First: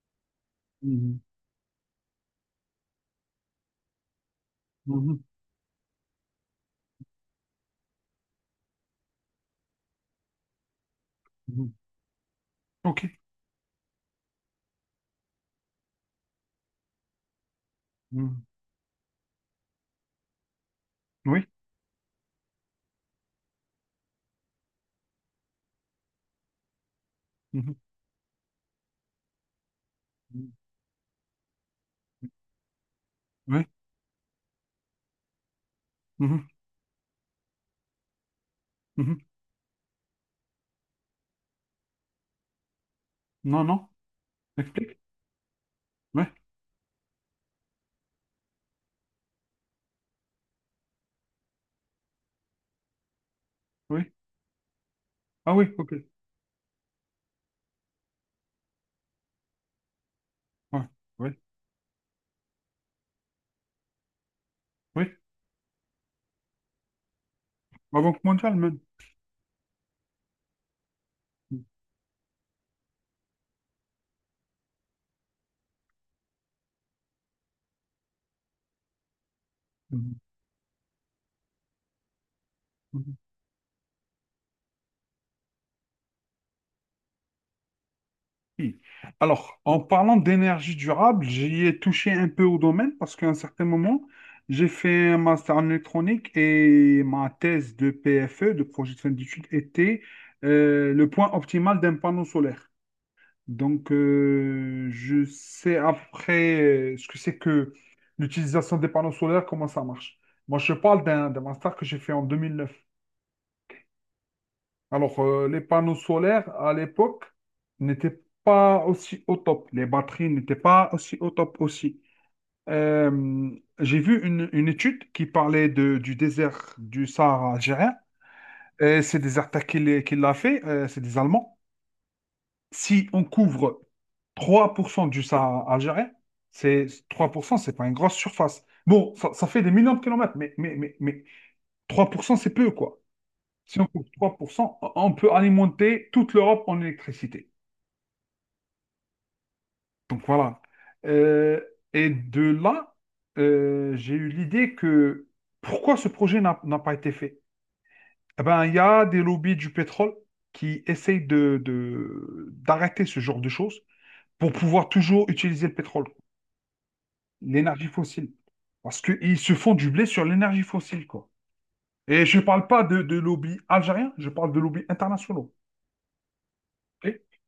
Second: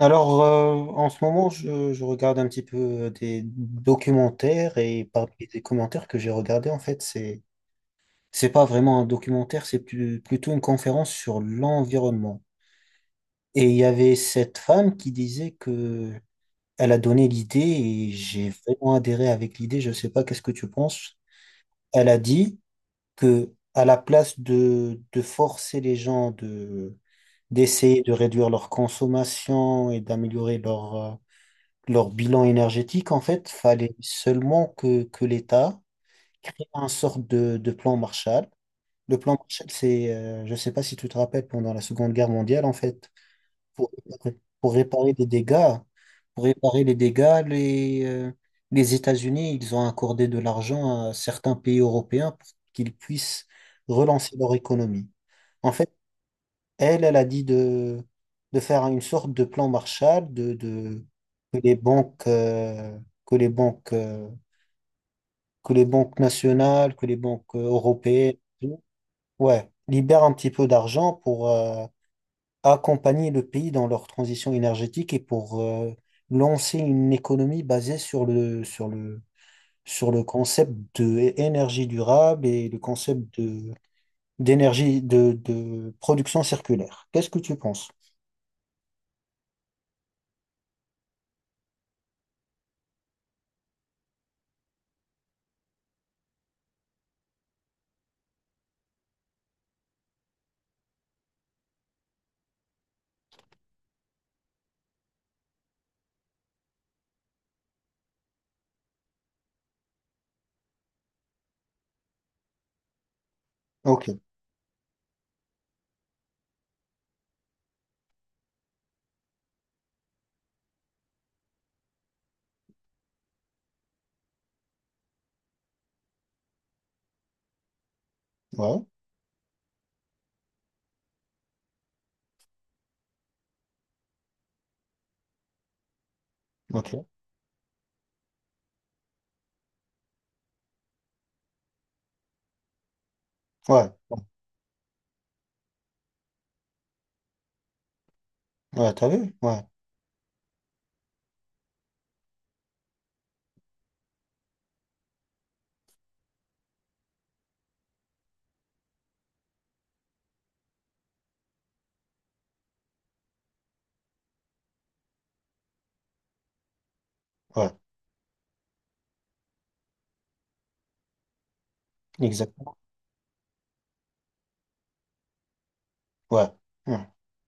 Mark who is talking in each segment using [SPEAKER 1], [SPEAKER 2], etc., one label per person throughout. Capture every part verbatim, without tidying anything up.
[SPEAKER 1] Alors, euh, en
[SPEAKER 2] Mhm.
[SPEAKER 1] ce moment, je, je regarde un petit peu euh, des documentaires et
[SPEAKER 2] Mhm.
[SPEAKER 1] parmi les commentaires que j'ai regardés, en fait, c'est, c'est pas vraiment un documentaire, c'est plus- plutôt une conférence sur
[SPEAKER 2] Mhm.
[SPEAKER 1] l'environnement.
[SPEAKER 2] Ok.
[SPEAKER 1] Et il y avait cette femme qui disait que elle a donné l'idée et
[SPEAKER 2] Mhm.
[SPEAKER 1] j'ai vraiment adhéré avec l'idée. Je sais pas, qu'est-ce que tu penses?
[SPEAKER 2] Oui.
[SPEAKER 1] Elle a dit que à la place de, de forcer les gens de,
[SPEAKER 2] Mhm.
[SPEAKER 1] d'essayer de réduire leur consommation et
[SPEAKER 2] Mhm.
[SPEAKER 1] d'améliorer leur, euh, leur bilan énergétique, en fait,
[SPEAKER 2] Oui.
[SPEAKER 1] fallait seulement que, que l'État
[SPEAKER 2] Mhm.
[SPEAKER 1] crée un sorte de, de plan Marshall. Le
[SPEAKER 2] Mhm.
[SPEAKER 1] plan Marshall, c'est, euh, je ne sais pas si tu te rappelles, pendant la Seconde Guerre mondiale, en fait,
[SPEAKER 2] Non, non.
[SPEAKER 1] pour, réparer- pour
[SPEAKER 2] Explique.
[SPEAKER 1] réparer les dégâts,
[SPEAKER 2] Oui.
[SPEAKER 1] pour réparer les dégâts, les, euh, les États-Unis, ils ont accordé de l'argent à certains pays européens pour qu'ils puissent
[SPEAKER 2] Oui.
[SPEAKER 1] relancer leur économie.
[SPEAKER 2] Ah
[SPEAKER 1] En
[SPEAKER 2] oui,
[SPEAKER 1] fait,
[SPEAKER 2] ok.
[SPEAKER 1] elle, elle a dit de, de faire une sorte de plan Marshall, de,
[SPEAKER 2] Ouais.
[SPEAKER 1] de,
[SPEAKER 2] Oui.
[SPEAKER 1] que les banques, euh, que les banques, euh,
[SPEAKER 2] Oui.
[SPEAKER 1] que les banques nationales, que les banques euh,
[SPEAKER 2] La Banque
[SPEAKER 1] européennes,
[SPEAKER 2] mondiale même.
[SPEAKER 1] tout, ouais, libèrent un petit peu d'argent pour euh, accompagner le pays dans leur transition énergétique et pour euh, lancer une économie basée sur le, sur le, sur
[SPEAKER 2] Mhm.
[SPEAKER 1] le concept de énergie durable et le
[SPEAKER 2] Mhm.
[SPEAKER 1] concept de, d'énergie, de, de production circulaire. Qu'est-ce que tu penses?
[SPEAKER 2] Oui. Alors, en parlant d'énergie durable, j'y ai touché un peu au domaine parce qu'à un certain moment, j'ai fait un master en électronique et ma thèse de P F E, de projet de fin d'études, était euh, le point optimal d'un panneau solaire. Donc, euh, je sais après euh, ce que c'est que l'utilisation des panneaux solaires, comment ça marche. Moi, je parle d'un d'un master que j'ai fait en deux mille neuf.
[SPEAKER 1] Ok,
[SPEAKER 2] Alors, euh, les panneaux solaires, à l'époque, n'étaient pas aussi au top. Les batteries n'étaient pas aussi au top aussi. Euh, j'ai vu une, une étude qui parlait de- du désert du Sahara algérien.
[SPEAKER 1] ouais.
[SPEAKER 2] Et c'est des attaques qui l'a fait, euh, c'est des Allemands. Si on couvre trois pour cent du Sahara algérien, c'est
[SPEAKER 1] Ok.
[SPEAKER 2] trois pour cent, c'est pas une grosse surface. Bon, ça, ça fait des millions de kilomètres, mais, mais, mais, mais trois pour cent, c'est peu, quoi. Si on
[SPEAKER 1] Ouais.
[SPEAKER 2] coupe trois pour cent, on peut alimenter toute l'Europe en électricité.
[SPEAKER 1] Ouais, t'as vu? Ouais.
[SPEAKER 2] Donc voilà. Euh, et de là, euh, j'ai eu l'idée que pourquoi ce projet n'a n'a pas été fait. Eh ben, il y a des lobbies du pétrole qui essayent de, de- d'arrêter ce genre de choses pour pouvoir toujours utiliser le pétrole,
[SPEAKER 1] Ouais.
[SPEAKER 2] l'énergie fossile. Parce qu'ils se font du blé sur l'énergie fossile, quoi. Et je ne parle
[SPEAKER 1] Exactement.
[SPEAKER 2] pas de, de lobby algérien, je parle de lobby international.
[SPEAKER 1] Ouais. Ouais.
[SPEAKER 2] OK.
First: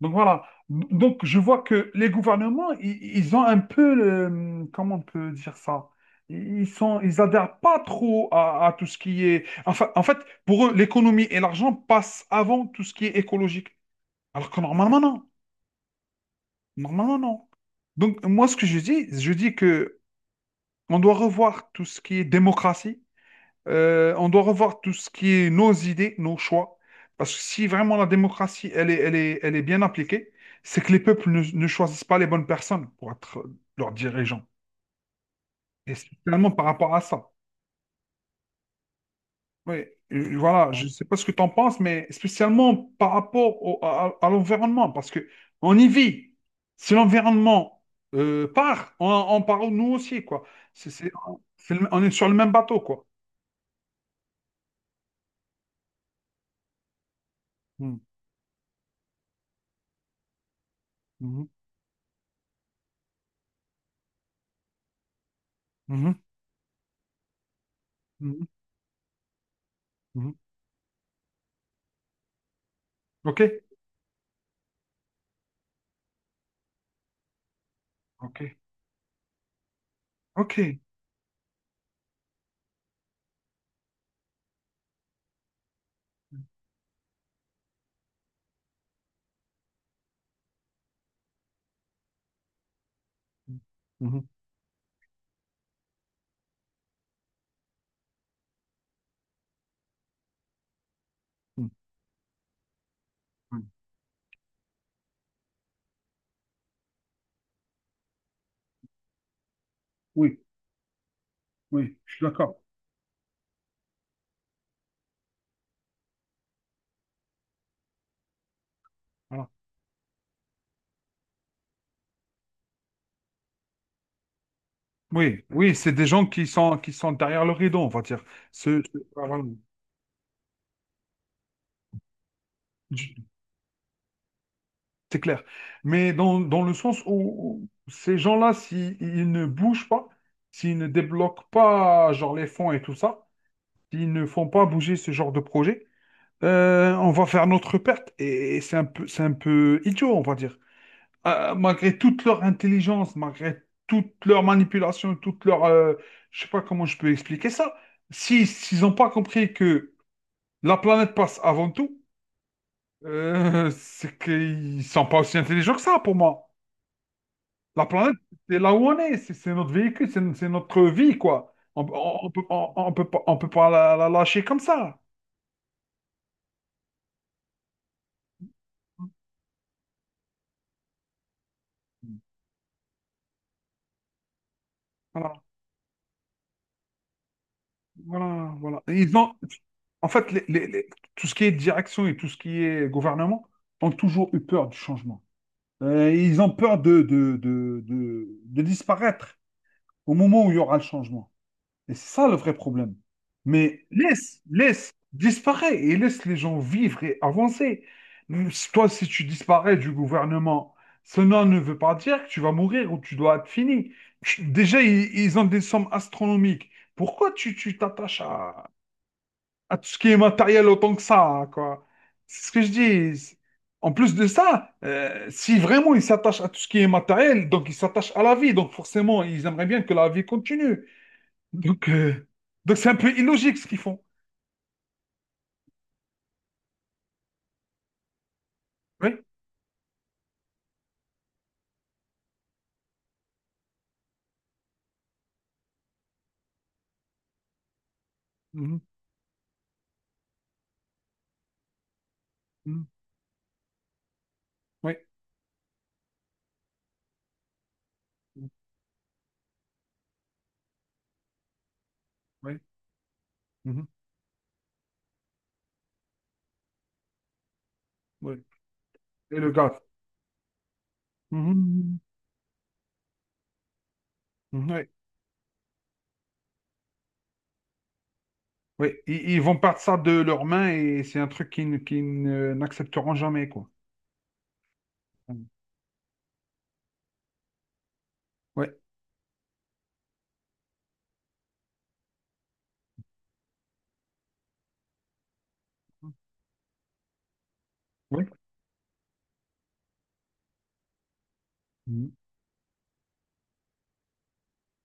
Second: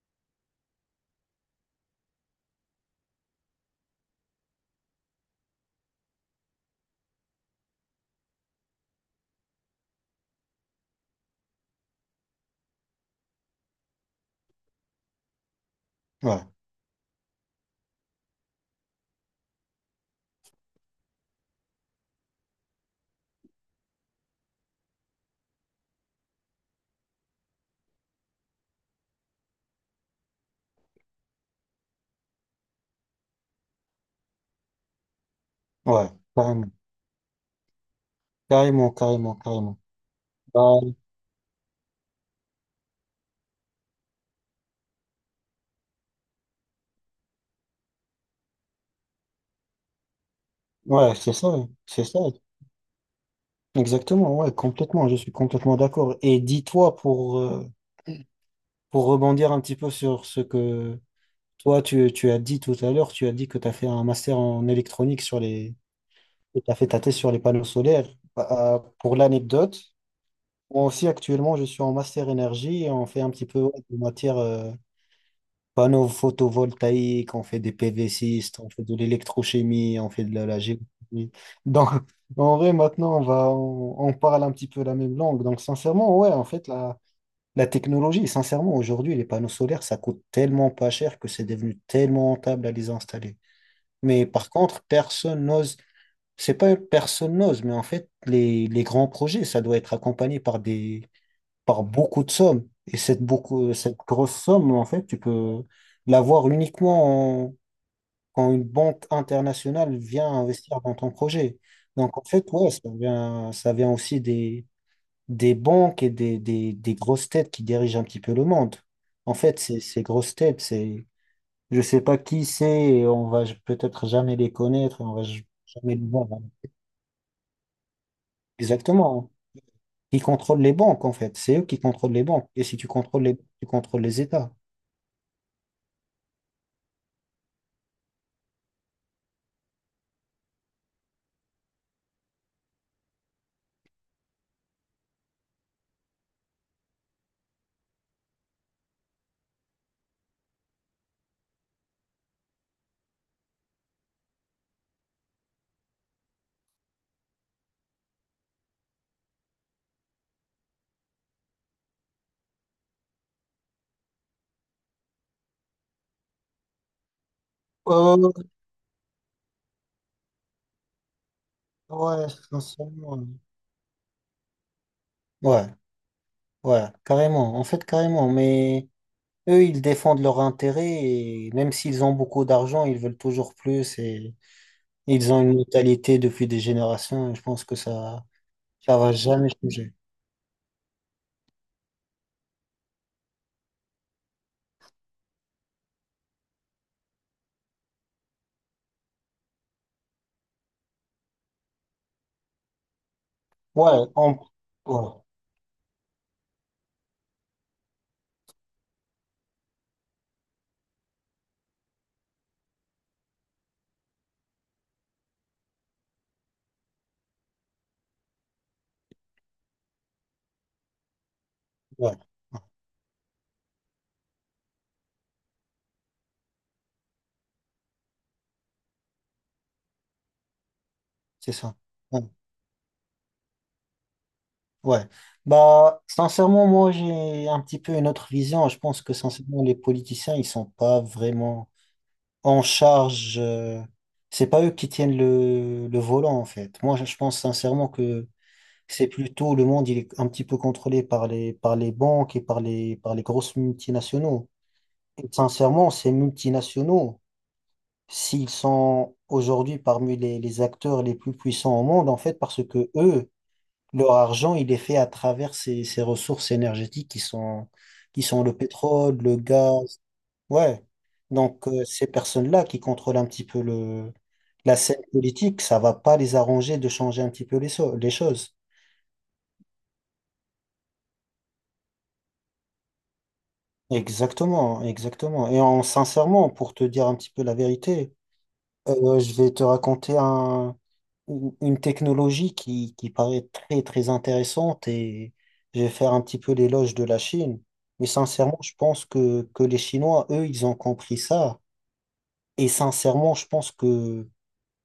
[SPEAKER 2] Donc voilà. Donc je vois que les gouvernements, ils, ils ont un peu le- comment on peut dire ça? Ils sont, ils adhèrent pas trop à, à tout ce qui est. Enfin, en fait, pour eux, l'économie et l'argent passent avant tout ce qui est écologique. Alors que normalement, non.
[SPEAKER 1] Ouais.
[SPEAKER 2] Normalement, non. Donc, moi, ce que je dis, je dis que on doit revoir tout ce qui est démocratie. Euh, on doit revoir tout ce qui est nos idées, nos choix. Parce que si vraiment la démocratie, elle est, elle est, elle est bien appliquée, c'est que les peuples ne, ne choisissent pas les bonnes personnes pour être leurs dirigeants. Et
[SPEAKER 1] Ouais.
[SPEAKER 2] spécialement par
[SPEAKER 1] Carrément.
[SPEAKER 2] rapport à ça.
[SPEAKER 1] Carrément, carrément, carrément.
[SPEAKER 2] Oui, euh,
[SPEAKER 1] Bah,
[SPEAKER 2] voilà, je ne sais pas ce que tu en penses, mais spécialement par rapport au- à, à, l'environnement, parce que on y vit. Si l'environnement euh, part, on, on part nous aussi, quoi. C'est, c'est-
[SPEAKER 1] ouais, c'est ça.
[SPEAKER 2] c'est le- on
[SPEAKER 1] C'est
[SPEAKER 2] est
[SPEAKER 1] ça.
[SPEAKER 2] sur le même bateau, quoi.
[SPEAKER 1] Exactement. Ouais, complètement. Je suis complètement d'accord. Et dis-toi pour, euh,
[SPEAKER 2] Hmm.
[SPEAKER 1] pour rebondir un petit peu sur ce que
[SPEAKER 2] Mhm.
[SPEAKER 1] toi, tu, tu as dit tout à l'heure, tu as dit que tu as fait un master en électronique sur les,
[SPEAKER 2] Mhm.
[SPEAKER 1] et tu as fait ta thèse sur les panneaux solaires.
[SPEAKER 2] Mhm.
[SPEAKER 1] Bah, euh, pour l'anecdote,
[SPEAKER 2] Mhm.
[SPEAKER 1] moi aussi, actuellement, je suis en master énergie et on fait un
[SPEAKER 2] OK?
[SPEAKER 1] petit peu ouais, de matière. Panneaux photovoltaïques, on fait des pv,
[SPEAKER 2] OK.
[SPEAKER 1] on fait de l'électrochimie, on fait de la,
[SPEAKER 2] Ok.
[SPEAKER 1] la géochimie. Donc, en vrai, maintenant, on va, on, on parle un petit peu la même langue. Donc, sincèrement, ouais, en fait, la, la technologie, sincèrement, aujourd'hui, les panneaux solaires, ça coûte tellement pas cher que c'est devenu tellement rentable à les installer.
[SPEAKER 2] Mhm,
[SPEAKER 1] Mais par contre, personne n'ose, c'est pas personne n'ose, mais en fait, les, les grands projets, ça doit être accompagné par des,
[SPEAKER 2] mhm.
[SPEAKER 1] par beaucoup de sommes. Et cette, beaucoup, cette grosse somme, en fait, tu peux l'avoir uniquement en- quand une banque internationale vient
[SPEAKER 2] Oui,
[SPEAKER 1] investir dans ton projet.
[SPEAKER 2] Oui, oui, je
[SPEAKER 1] Donc, en
[SPEAKER 2] suis
[SPEAKER 1] fait,
[SPEAKER 2] d'accord.
[SPEAKER 1] ouais, ça vient, ça vient aussi des, des banques et des, des, des grosses têtes qui dirigent un petit peu le monde. En
[SPEAKER 2] Voilà.
[SPEAKER 1] fait, ces, ces grosses têtes, c'est, je sais pas qui c'est, et on va peut-être jamais les connaître, et on va
[SPEAKER 2] Oui, oui, c'est
[SPEAKER 1] jamais
[SPEAKER 2] des
[SPEAKER 1] les
[SPEAKER 2] gens
[SPEAKER 1] voir.
[SPEAKER 2] qui sont, qui sont derrière le rideau, on va dire. Ce- ce- ah,
[SPEAKER 1] Exactement.
[SPEAKER 2] voilà.
[SPEAKER 1] Qui contrôlent les banques, en fait. C'est eux qui contrôlent les banques. Et si tu
[SPEAKER 2] Je-
[SPEAKER 1] contrôles les, tu contrôles les États.
[SPEAKER 2] C'est clair. Mais dans, dans le sens où où ces gens-là, s'ils ne bougent pas, s'ils ne débloquent pas genre les fonds et tout ça, s'ils ne font pas bouger ce genre de projet, euh, on va faire notre perte. Et, et c'est un peu, c'est un peu idiot, on va dire. euh, malgré toute leur intelligence, malgré toute leur manipulation, toute leur... euh, je sais pas comment je peux expliquer ça. Si, s'ils n'ont pas compris que la planète passe avant tout, euh, c'est qu'ils sont pas aussi intelligents que ça, pour moi. La planète,
[SPEAKER 1] Euh,
[SPEAKER 2] c'est là où on est, c'est c'est notre véhicule, c'est c'est notre vie, quoi. On, on,
[SPEAKER 1] ouais,
[SPEAKER 2] on peut, on, on peut pas,
[SPEAKER 1] sincèrement.
[SPEAKER 2] on peut pas la, la lâcher comme ça.
[SPEAKER 1] Ouais, ouais, carrément. En fait, carrément. Mais eux, ils défendent leurs intérêts et même s'ils ont beaucoup d'argent, ils veulent toujours plus et ils ont
[SPEAKER 2] Voilà.
[SPEAKER 1] une mentalité depuis des générations et je pense que ça,
[SPEAKER 2] Voilà, voilà.
[SPEAKER 1] ça
[SPEAKER 2] Et
[SPEAKER 1] va
[SPEAKER 2] Ils ont,
[SPEAKER 1] jamais changer.
[SPEAKER 2] en fait, les- les- les- tout ce qui est direction et tout ce qui est gouvernement ont toujours eu peur du changement. Euh, ils ont peur de, de, de, de, de disparaître au moment où il y aura le changement. Et c'est ça le vrai problème. Mais
[SPEAKER 1] Ouais, en-
[SPEAKER 2] laisse, laisse,
[SPEAKER 1] ouais,
[SPEAKER 2] disparaît et laisse les gens vivre et avancer. Si Toi, si tu disparais du gouvernement, cela ne veut pas dire que tu vas mourir ou tu dois être fini. Tu- Déjà, ils, ils ont des sommes astronomiques. Pourquoi tu tu t'attaches à à tout ce qui est matériel autant que ça, quoi.
[SPEAKER 1] ouais.
[SPEAKER 2] C'est ce que je dis. C'est- En plus de ça, euh, si vraiment ils s'attachent à tout ce qui est matériel, donc ils s'attachent à la vie, donc forcément ils aimeraient bien que la vie continue.
[SPEAKER 1] C'est ça.
[SPEAKER 2] Donc
[SPEAKER 1] Ouais.
[SPEAKER 2] euh, donc c'est un peu illogique ce qu'ils font.
[SPEAKER 1] Ouais. Bah, sincèrement, moi, j'ai un petit peu une autre vision. Je pense que,
[SPEAKER 2] Oui.
[SPEAKER 1] sincèrement, les politiciens, ils sont pas vraiment en charge. euh, C'est pas eux qui tiennent le, le volant, en fait. Moi, je je pense sincèrement que
[SPEAKER 2] Mhm.
[SPEAKER 1] c'est plutôt le monde, il est un petit peu contrôlé par les, par les banques et par
[SPEAKER 2] Mhm.
[SPEAKER 1] les, par les grosses multinationaux.
[SPEAKER 2] Oui.
[SPEAKER 1] Et sincèrement, ces multinationaux,
[SPEAKER 2] Mhm.
[SPEAKER 1] s'ils sont aujourd'hui parmi les, les acteurs les plus puissants au monde, en fait,
[SPEAKER 2] Oui.
[SPEAKER 1] parce que eux,
[SPEAKER 2] Mhm.
[SPEAKER 1] leur argent, il est fait à travers ces, ces ressources énergétiques qui sont, qui
[SPEAKER 2] Oui.
[SPEAKER 1] sont le pétrole, le
[SPEAKER 2] Et le gaz.
[SPEAKER 1] gaz. Ouais. Donc, euh,
[SPEAKER 2] Mhm.
[SPEAKER 1] ces personnes-là qui contrôlent un petit peu le,
[SPEAKER 2] Mhm.
[SPEAKER 1] la
[SPEAKER 2] Oui.
[SPEAKER 1] scène politique, ça va pas les arranger de changer un petit peu les, so- les choses.
[SPEAKER 2] Oui. Ils, ils vont perdre ça de leurs mains et c'est un truc qu'ils ne- qu'ils ne- n'accepteront jamais, quoi.
[SPEAKER 1] Exactement, exactement. Et en, sincèrement, pour te dire un petit peu la vérité,
[SPEAKER 2] Oui.
[SPEAKER 1] Euh, je vais te raconter un, une une technologie qui, qui paraît très très intéressante et je vais faire un petit peu l'éloge de la Chine. Mais
[SPEAKER 2] Oui.
[SPEAKER 1] sincèrement, je pense que, que les Chinois, eux, ils ont compris ça.
[SPEAKER 2] Mhm. Oui.
[SPEAKER 1] Et sincèrement, je pense que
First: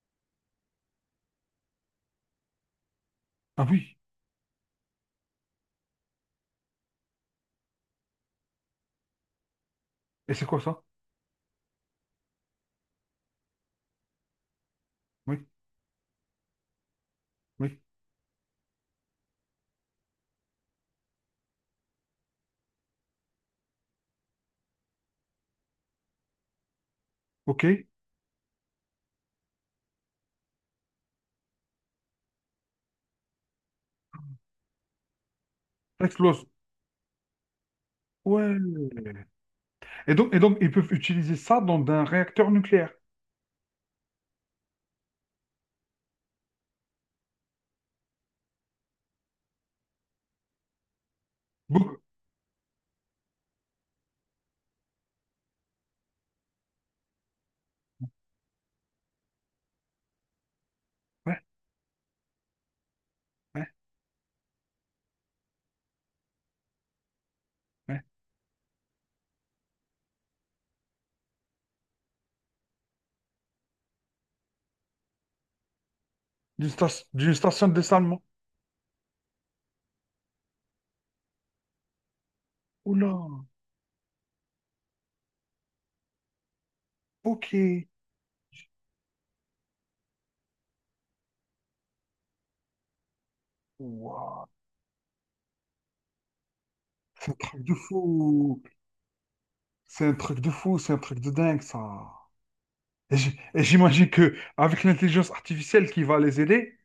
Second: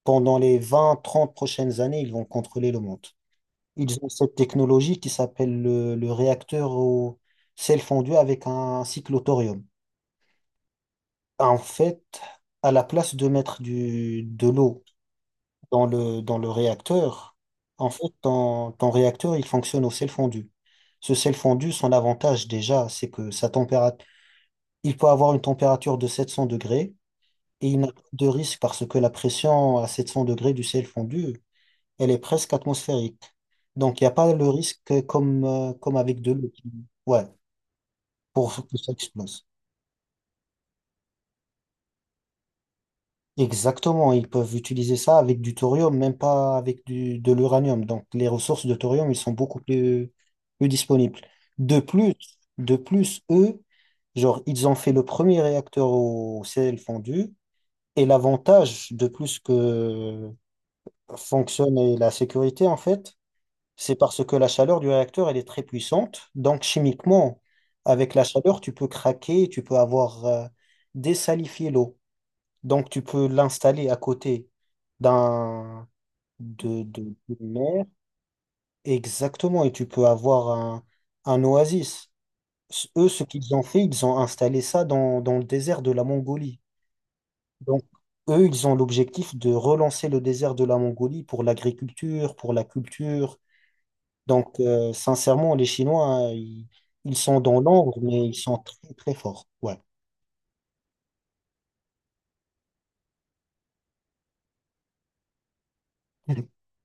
[SPEAKER 1] pendant les vingt trente prochaines années, ils vont contrôler le monde.
[SPEAKER 2] Ah oui.
[SPEAKER 1] Ils ont cette technologie qui s'appelle le, le réacteur au sel fondu avec un cycle au thorium.
[SPEAKER 2] Et c'est quoi ça?
[SPEAKER 1] En fait, à la place de mettre du, de l'eau,
[SPEAKER 2] oui
[SPEAKER 1] dans le, dans le réacteur,
[SPEAKER 2] Oui.
[SPEAKER 1] en fait, ton, ton réacteur, il fonctionne au sel fondu. Ce sel fondu, son avantage déjà, c'est que sa température, il peut avoir une température de sept cents degrés
[SPEAKER 2] OK?
[SPEAKER 1] et il n'a pas de risque parce que la pression à sept cents degrés du sel fondu, elle est presque atmosphérique. Donc, il n'y a pas le risque comme, euh, comme
[SPEAKER 2] Ça
[SPEAKER 1] avec de
[SPEAKER 2] explose.
[SPEAKER 1] l'eau. Ouais, pour que
[SPEAKER 2] Ouais.
[SPEAKER 1] ça explose.
[SPEAKER 2] Et donc, et donc, ils peuvent utiliser ça dans un réacteur nucléaire.
[SPEAKER 1] Exactement, ils peuvent utiliser ça avec du thorium, même pas avec du, de l'uranium. Donc les ressources de thorium, ils sont beaucoup plus, plus disponibles. De
[SPEAKER 2] Bouc.
[SPEAKER 1] plus, de plus, eux, genre, ils ont fait le premier réacteur au sel fondu. Et l'avantage de plus que
[SPEAKER 2] Ouais,
[SPEAKER 1] fonctionne et la sécurité, en fait,
[SPEAKER 2] ouais,
[SPEAKER 1] c'est parce que la chaleur du réacteur, elle est très puissante. Donc chimiquement,
[SPEAKER 2] ouais.
[SPEAKER 1] avec la chaleur, tu peux craquer, tu peux avoir euh, désalifié l'eau. Donc, tu peux l'installer à côté d'un
[SPEAKER 2] D'une
[SPEAKER 1] de,
[SPEAKER 2] station,
[SPEAKER 1] de,
[SPEAKER 2] d'une
[SPEAKER 1] d'une
[SPEAKER 2] station de
[SPEAKER 1] mer.
[SPEAKER 2] dessalement.
[SPEAKER 1] Exactement. Et tu peux avoir un, un oasis. S- Eux,
[SPEAKER 2] Oula.
[SPEAKER 1] ce qu'ils ont fait, ils ont installé ça dans, dans le désert de la Mongolie. Donc,
[SPEAKER 2] OK.
[SPEAKER 1] eux, ils ont l'objectif de relancer le désert de la Mongolie pour l'agriculture, pour la culture.
[SPEAKER 2] Waouh,
[SPEAKER 1] Donc, euh, sincèrement, les Chinois, euh, ils, ils
[SPEAKER 2] c'est un
[SPEAKER 1] sont dans
[SPEAKER 2] truc de
[SPEAKER 1] l'ombre, mais ils sont
[SPEAKER 2] fou.
[SPEAKER 1] très, très forts. Ouais.
[SPEAKER 2] C'est un truc de fou, c'est un truc de dingue, ça. Et j'- et j'imagine que avec l'intelligence artificielle qui va les aider,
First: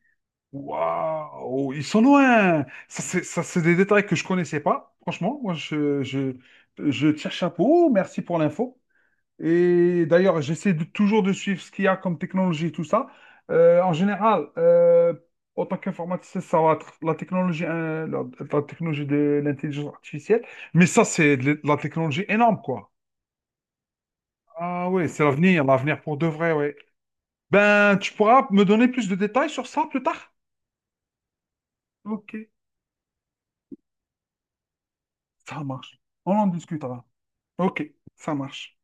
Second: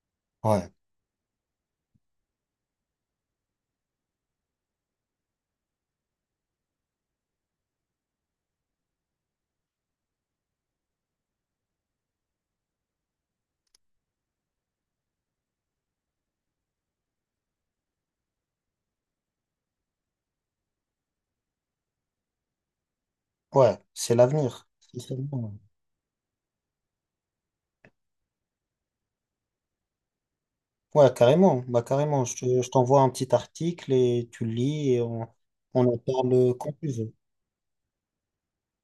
[SPEAKER 1] Ouais.
[SPEAKER 2] waouh, ils sont loin. Ça, c'est ça, c'est des détails que je connaissais pas. Franchement, moi, je, je, je tire chapeau. Merci pour l'info. Et d'ailleurs, j'essaie de- toujours de suivre ce qu'il y a comme technologie, tout ça. Euh, en général, euh, en tant qu'informaticien, ça va être la technologie, euh, la, la, technologie de l'intelligence artificielle. Mais ça, c'est de la technologie énorme, quoi.
[SPEAKER 1] Ouais. C'est l'avenir.
[SPEAKER 2] Ah
[SPEAKER 1] C'est
[SPEAKER 2] oui,
[SPEAKER 1] ça.
[SPEAKER 2] c'est l'avenir, l'avenir pour de vrai, oui. Ben, tu pourras me donner plus de détails sur ça plus tard?
[SPEAKER 1] Ouais, carrément. Bah, carrément.
[SPEAKER 2] Ok,
[SPEAKER 1] Je te- je t'envoie un petit article et tu le lis et on,
[SPEAKER 2] ça
[SPEAKER 1] on en
[SPEAKER 2] marche. On en
[SPEAKER 1] parle quand tu
[SPEAKER 2] discutera.
[SPEAKER 1] veux.
[SPEAKER 2] Ok, ça marche.